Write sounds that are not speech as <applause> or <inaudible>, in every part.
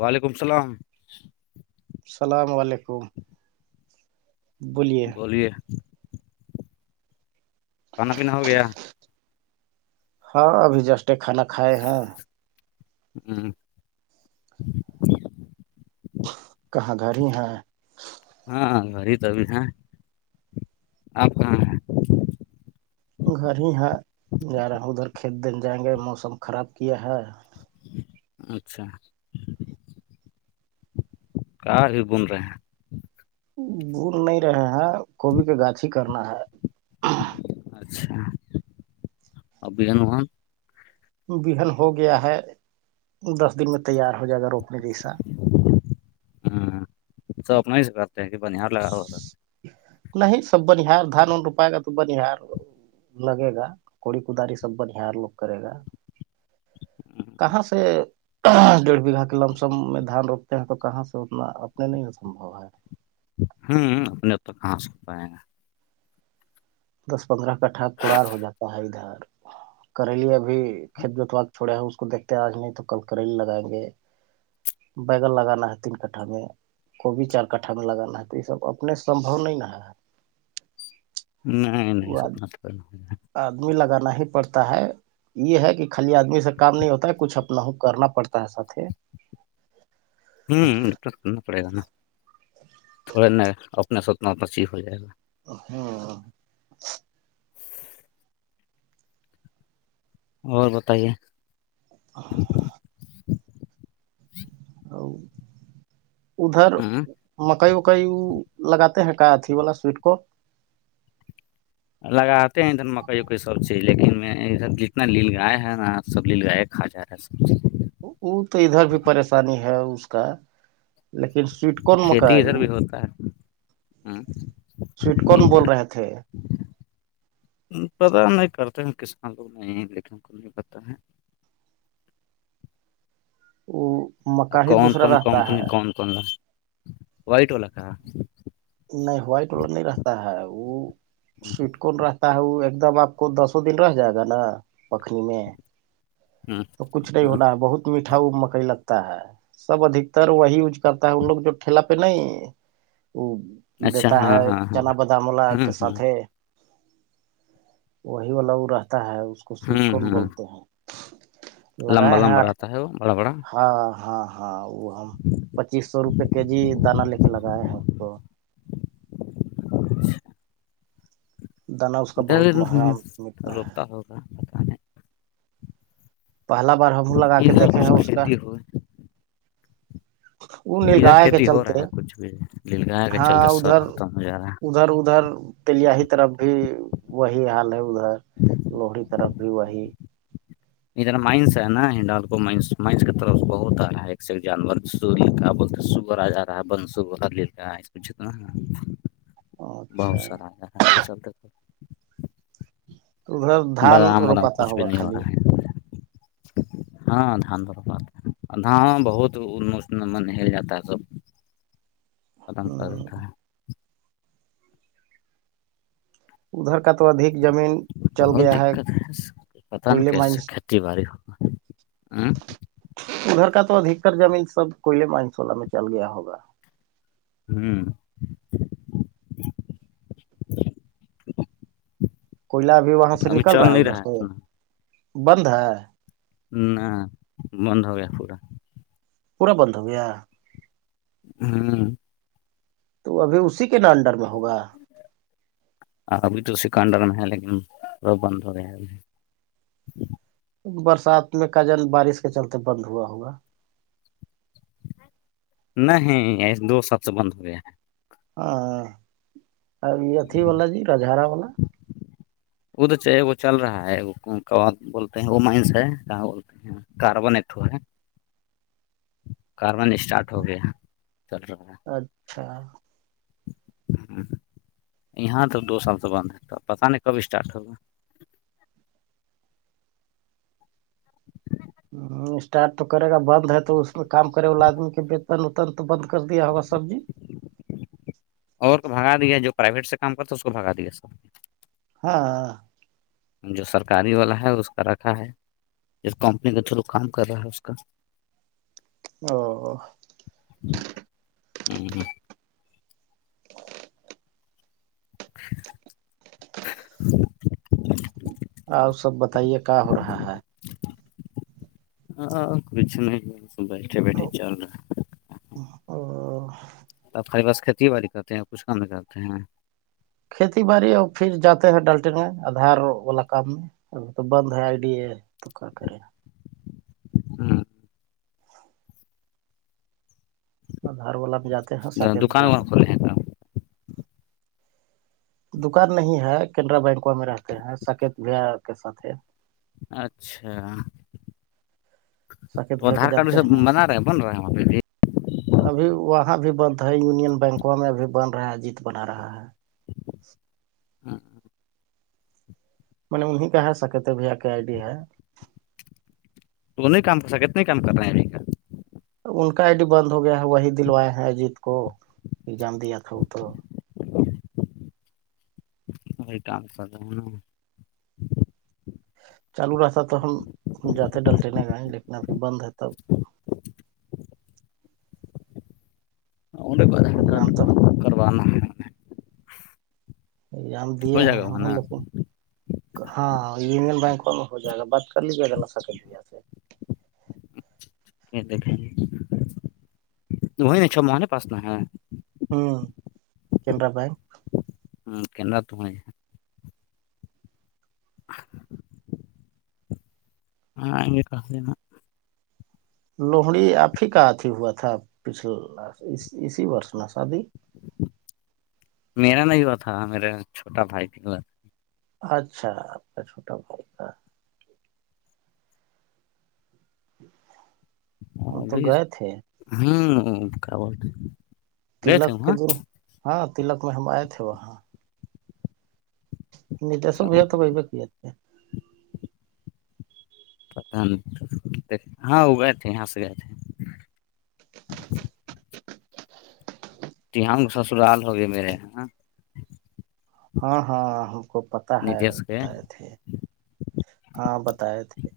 وعلیکم السلام السلام علیکم بولیے کھانا پینا ہو گیا- ہاں ابھی جسٹے کھانا کھائے ہیں- ہوں کہاں گھر ہیں- ہاں گڑی تو ابھی ہیں آپ کہاں ہیں- گھر میں ہے ادھر کھیت بن جائیں گے موسم خراب کیا ہے- اچھا کا ہی بون رہ ہیں- بھول نہیں رہا کو بھی گاچی کرنا ہے- اچھا، اور بیرن موہن بہن ہو گیا ہے دس دن میں تیار ہو جائے گا روپنے جیسا- سپ نہیں س کرتے ہیں کہ بانی ہار لگا ہو- نہیں سب بن ہار دھان و روپائے گا تو بن ہار- لگے گا کوڑی کوداری سب بنیہار لوگ کرے گا- کہاں سے- ڈیڑھ بیگھہ کے لم سم میں دھان روکتے ہیں تو کہاں سے اتنا اپنے نہیں سمبھو ہے- ہوں اپنے تو کہاں سےتا ہے- دس پندرہ کٹھا کڑار ہو جاتا ہے ادھر- کریلی ابھی خدمت وقت تھوڑا ہے اس کو دیکھتے ہیں اج نہیں تو کل لگا کے- بیگل لگانا ہے تین کٹھا میں- کوبھی چار کٹا میں لگانا تو اس سب اپنے سمبو نہیں نا- نہیں- نہیں وہ سپنا تو, آدمی لگانا ہی پڑتا ہے- یہ ہے کہ خالی آدمی سے کام نہیں ہوتا ہے کچھ اپنا ہو کرنا پڑتا ہےسا- ہوں ڈپرٹ کرنا پڑے گا نا تھوڑا نا اپنا سے اتنا اتنا سیح ہو جائے گا- ہاں اور بتائیے- ا ادھر ہ مکائی کئی لگاتے ہیں کا اھی والا سویٹ کو لگاتے ہیں ادھر مکہ لیکن میں جتنا لیل گائے ہیں نا تبلیغ کھا جائیں- <unintelligible> وہ تو ادھر بھی پریشانی ہے اس کا لیکن سویٹ- چیز کون مک کھیتی ادھر بھی ہوتا ہے سویٹ کون بول رہے تھے- پتا نہیں کرتے ہیں کسان لوگ نہیں لیکن ان کو نہیں پت ہے- ج کون- کون, کمپنی کون کون وائٹ والا- نہیں وائٹ ور نہیں رہتا ہے وہ- سٹ کون رہتا ہے وہ ایک دم آپ کو دسوں دن رہ جائے گا نا پکھنی میں- ہاں تو کچھ نہیں ہونا ہے بہت میٹھا مکئی لگتا ہے- سب ادھتر وہی یوز کرتا ہے ان لوگ جو ٹھیلا پہ نہیں وہ- اچھا دیتا ہاں ہے ہاں ہاں چنا بدامولہ کے ہوں ہوں ساتھ وہی والا وہ رہتا ہے اس کو سویٹ ہوں کون ہوں بولتے ہیں لمبا لگائے ہیں لمبا آٹھ رہتا ہے وہ بڑا بڑا ہاں ہاں ہاں وہ ہم <inaudible> پچیس سو روپئے کے جی دانہ لے کے لگائے ہیں اس کو- دانا اس کا ادھر بہت مہنگا ملتا ہے روکتا ہوگا- پہلا بار ہم لگا نہیں کے ادھر دیکے ہیں کچھ اس کا کھیتی ہو ان نیل ادھر گاہ کے کھیتی ہو چلتے رہا ہے کچھ بھی لیل گائے کے ہاں چلتے ادھر سب ختم ہو جا رہا ادھر ادھر تلیا ہیی طرف بھی وہی حال ہے ادھر لوہڑی طرف بھی وہی ادھر مائنس ہے نا ہڈال کو مائس مائنس کی طرف بہت آ رہا ہے ایک سے ایک جانور س لا بولتا س آ جا رہا ہے بن سو لا ہے جتنا ہے بہت اچھا سارا اس کے چلتے ادھر دھان بادام وادام روپاتا کچھ بھی ہوگا نہیں ہو خالی رہا ہے ہاں دھان ب دھان بہت نہل جاتا ہے سب ختم کر دیتا ادھر ہے کا تو ادھک زمین چل بہت گیا دقت ہے پتا نہیں کوئلے کیسے مائنس کھیتی باڑی ہوگا ہاں ادھر کا تو ادھر زمین سب کوئلے مسولہ میں چل گیا ہوگا ہوں کوئلہ ابھی وہاں سے نکل رہا ہے ادھر سے بند ہے نہ بند ہو گیا پورا پورا بند ہو گیا ہاں تو ابھی اسی کے ن انڈر میں ہوگا ابھی تو سکنڈر میں ہے لیکن وہ بند ہو گیا ہے ابھی برسات میں کجن بارش کے چلتے بند ہوا ہوگا نہیں ایسے دو سب سے بند ہو گیا ہے ہاں یہ اتھی ہے واللا جی رجارا والا وہ تو چاہے وہ چل رہا ہے بولتے ہیں وہ مائنس ہے کہاں بولتے ہیں کاربن ایکٹو ہے کاربن اسٹارٹ گے چل رہاا ہ <unintelligible> ہوں یہاں تو دو سال سے بند ہوتا پتاہ نہیں کب اسٹارٹ ہوگا ہ اسٹارٹ تو کرے گا بند ہے تو اس میں کام کرے والا آدمی کے وےتن وتن تو بند کر دیا ہوگا سبزی اور کو بھگا دیا جو پرائیویٹ سے کام کرتا تھا اس کو بگا دیا سر ہاں ہ جو سرکاری والا ہے اس کا رکھا ہے جو کمپنی کے تھرو کام کر رہا ہے اس کا ج <inaudible> او ہوں ہ ھم <unintelligible> آپ سب بتائیے کیا ہو رہا ہے آ کچھ نہیں بیس بیٹ چاء رہا ا ہمے پاس کھیتی باڑی کرتے ہیں کچھ کم کرتے ہیں کھیتی باڑی ا پھر جاتے ہیں ڈالٹے میں آدھار والا کام میں اگر تو بند ہے آئی ڈی ا تو کیا کرے آدھار والا بھی جاتے ہیں ساکیت دکان بگا وکان کرتے کھولے ہیں کام دکان نہیں ہے کینرا بینک میں رہتے ہیں سکیت بھیا کے ساتھ اچھا تو ساکت بھیا کے آدھار کارڈ بھی جانتے سب ہیں نا بنا رہے ہیں بن رہا ہیں ہم پہ بھی- ابھی وہاں بھی بند ہے یونین بینکوں میں ابھی بند رہا ہے جیت بنا رہا ہے- ہاں م نے انہیں کا ہے سکے تو بھیا کے آئی ڈی ہے تو وہ نہیں کام کر سکے اتنے کام کر رہے ہیں ابھی کا ان کا آئی ڈی بند ہو گیا ہے وہی دلوائے ہیں اجیت کو ایگزام دیا تھا وہ تو وہی کام سد ن چالو راستہ تو ہم جاتے ڈلٹے نے گائیں لیکن بند ہے تب- ان با جام تو کروانا ہے انیں- ج ہم دیا ہ جائے گا وہ ہم نا لیکن- ہاں ای میل بائک والا ہو جائے گا بات کر لیجیے گا- دیک نہیں چھ مہان پاس د ہے- ہوں کینرا بینک- ہ کنات ت- <unintelligible> ہ ایے کہین <unintelligible> میرا نہیں ہوا تھا میرے چھوٹا بھائی ت تھا- اچھا آپ کا چھوٹا بھائی تھا- ہم تو ابھی گئے تھے- ہوں کیا ب- تلک کے دن ہاں تلک میں ہم آئے تھے وہاں- ند س ب یہ تو پئیب کی اے- پتاہ نہیں ہاں وہ گئے تھے یہاں سے گئے تھے- ت ہ سسرال ہو گئے میرےاں- ہاں- ہاں ہم کو پت ہے نتیش کے بتائے تھے ہاں بتائے تھے-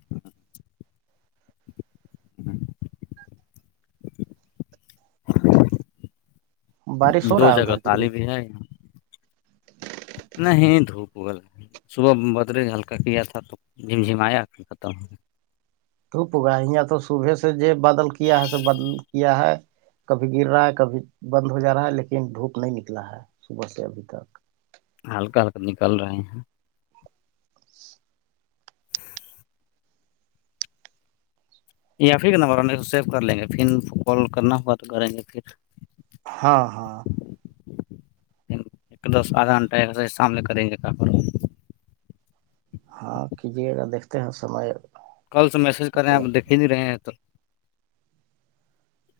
بارش ہو دو رہا ادھرج- <unintelligible> نہیں دھوپ ہولا ہے صبح بدریےج ہلکا کیا تھا تو جھمجھم آیا پھر ختم ہو- روپ گا یہاں تو صبح سے ج بدل کیا ہے س بدل کیا ہے- کبھی گر رہا ہے کبھی بند ہو جا رہا ہے لیکن دھوپ نہیں نکلا ہے صبح سے ابھی تک- ہلکا- ہلکا نکل رہے ہیں- <unintelligible> یا پھر کا نمبر آنے کو سیو کر لیں گے پھر کال کرنا ہوگا تو کریں گے پھر- ہاں- ہاں دس آدھا گھنٹہ سامنے کریں گے کا- ہاں کیجیے گا دیکتے ہیں سمے- کل سے میسج کر رہے ہیں آپ دیکھ ہی نہیں رہے ہیں تو-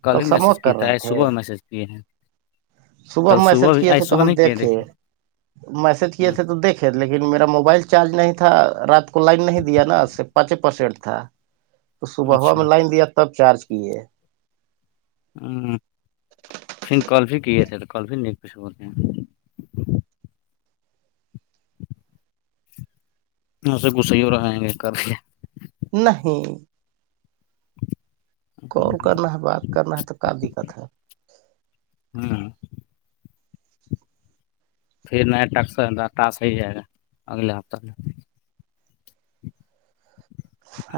کل ہی میسج سموک کی کر تھا رہے ہے تھے صبح میں میسج کیے ہیں- صبح کل میسج بھی کیے آج تھے تو صبح ہم نہیں کیے دیکھے دیکھیے میسج کیے ہ تھے تو دیکھے- لیکن میرا موبائل چارج نہیں تھا رات کو لائیو نہیں دیا نا صرف پانچ پرسنٹ تھا- تو صبح ہوا اچھا میں لائن دیا تب چارج کیے- ہ پھر کلفی کی تھ کلفی نیک پس بولتے ہیں- <unintelligible> ایے کسی ہو رہیں گے کر کے نہیں کال کرنا ہے بات کرنا ہے تو کیا دقت ہے ہاں پھر ن ٹکس ٹاس ہی جائے گا اگلے ہفتتے میں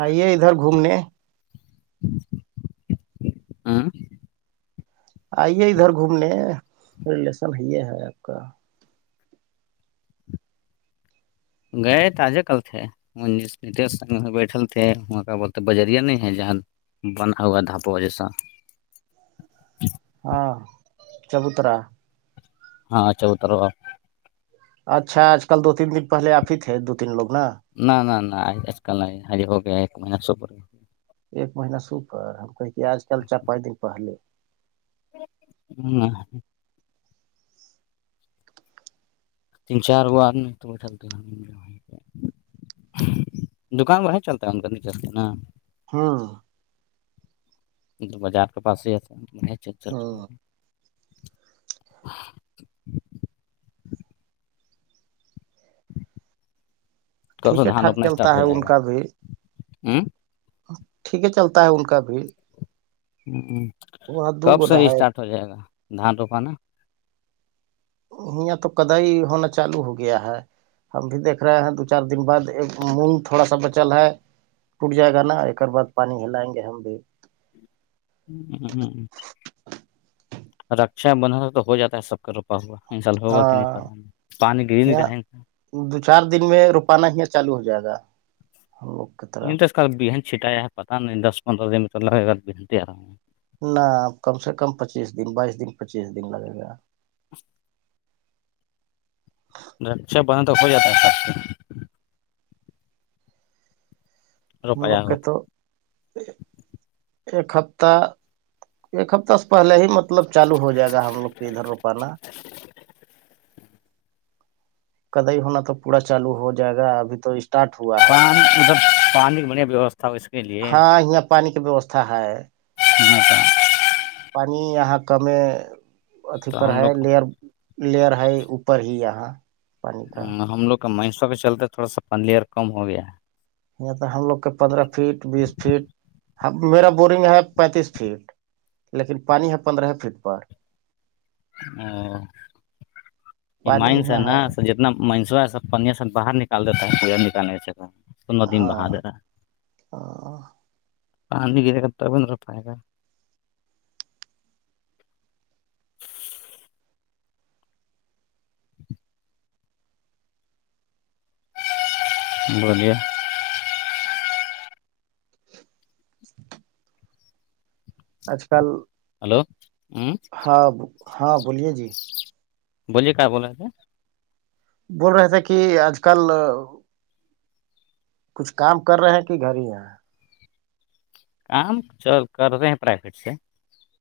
آئیے ادھر گھومنے ہاں ائیے ادھر گھومنے ہیں سب یہ ہے اپ کا- گئے تازے کل تھے- ج بیٹھل تھے وہاں کا ب بجرییا نہیں ہے جہاں- بنا ہوا دھاپہ وجیسا- ہاں چبوترا- ہاں چوتروا- اچھا اج کل دو تین دن پہلے اپ ہی تھے دو تین لوگ نا- نہ نہ نہ آج کل نہیں آج ہو گیا ایک مہینہ سپ رہ ایک مہینہ سوپر ہم کہے کہ آج کل چا پانچ دن پہلے <unintelligible> تین چار گو آ نے تو دکان بار ہی چلتا ہے ہے ان چس ن ہاں جو بازار کے پاس ہیتا میں چل چل رہا ہوں <unintelligible> کب سو ٹھیک ہے دھان ٹھاک روپنا اسٹارٹ چلتا ہو ہے جائے ان گا کا بھی ہوں ٹھیک ہے چلتا ہے ان کا بھی ہ وہاں دو کب گنا سے ہے اسٹارٹ ہو جائے گا دھان روپانا یہاں تو کد ہی ہونا چالو ہو گیا ہے ہم بھی دیکھ رہے ہیں دو چار دن بعد ایک مونگ تھوڑا سا بچل ہے ٹوٹ جائے گا نا ایکر بع پانی ہلائیں گے ہم بھی <unintelligible> رکشا بند تو ہو جاتا ہے سب کا روپا ہوا انسال ہوگا کہ ہاں نہیں پ پانی گری نہیں یہاں رہے دو چار دن میں روپانا ہی چالو ہو جائے گا ہم لوگ کی نہیں طرف تو اس کل بہن چھٹایا ہے پتہ نہیں دس پندرہ دن مر لگے گا بہنتی آ رہا ہوں نہ کم سے کم پچیس دن بائیس دن پچیس دن لگے گا <unintelligible> رکشا بندک ہو جاتا ہے سب سے ہم لوگ کے تو ایک ہفتہ ایک ہفتہ سے پہلے ہی متب مطلب چالو ہو جائے گا ہم لوگ کے ادھر روپانا کد ہی ہونا تو پورا چالو ہو جائے گا ابھی تو اسٹارٹ ہوا ہے پان ملب پانی کی بڑھیا ویوستھا ہو اس کے لیے ہاں یہاں پانی کی ویوستھا ہے ہاں تو <unintelligible> پانی یہاں کم اھی تو پر ہم ہے لوگ لئر لئر ہے اوپر ہی یہاں پانی کا ہ ہم لوگ کا مہسور پہ چلتے تھوڑا سا پنلیر کم ہو گیا ہے یہ تو ہم لوگ کے پندرہ فٹ بیس فٹ میرا بورنگ ہے پینتیس فٹ لیکن پانی ہے پندرہ فٹ پر او یہ پانی مائنس یہاں نا ہے سج اتنا منسو ہے سب پن س باہر نکال دیتا ہے نکال ندی میں بہا د ہاں رہتاا آانیےا تب بند ر پائے گا <unintelligible> بلیے <unintelligible> آج کل ہلو ہوں ہاں ہاں بولیے جی بولیے کیا بول رہے تھے بول رہے تھے کہ آج کل کچھ کام کر رہے ہیں کہ گھر ہی یہاں کام کر رہے ہیں پرائیویٹ سے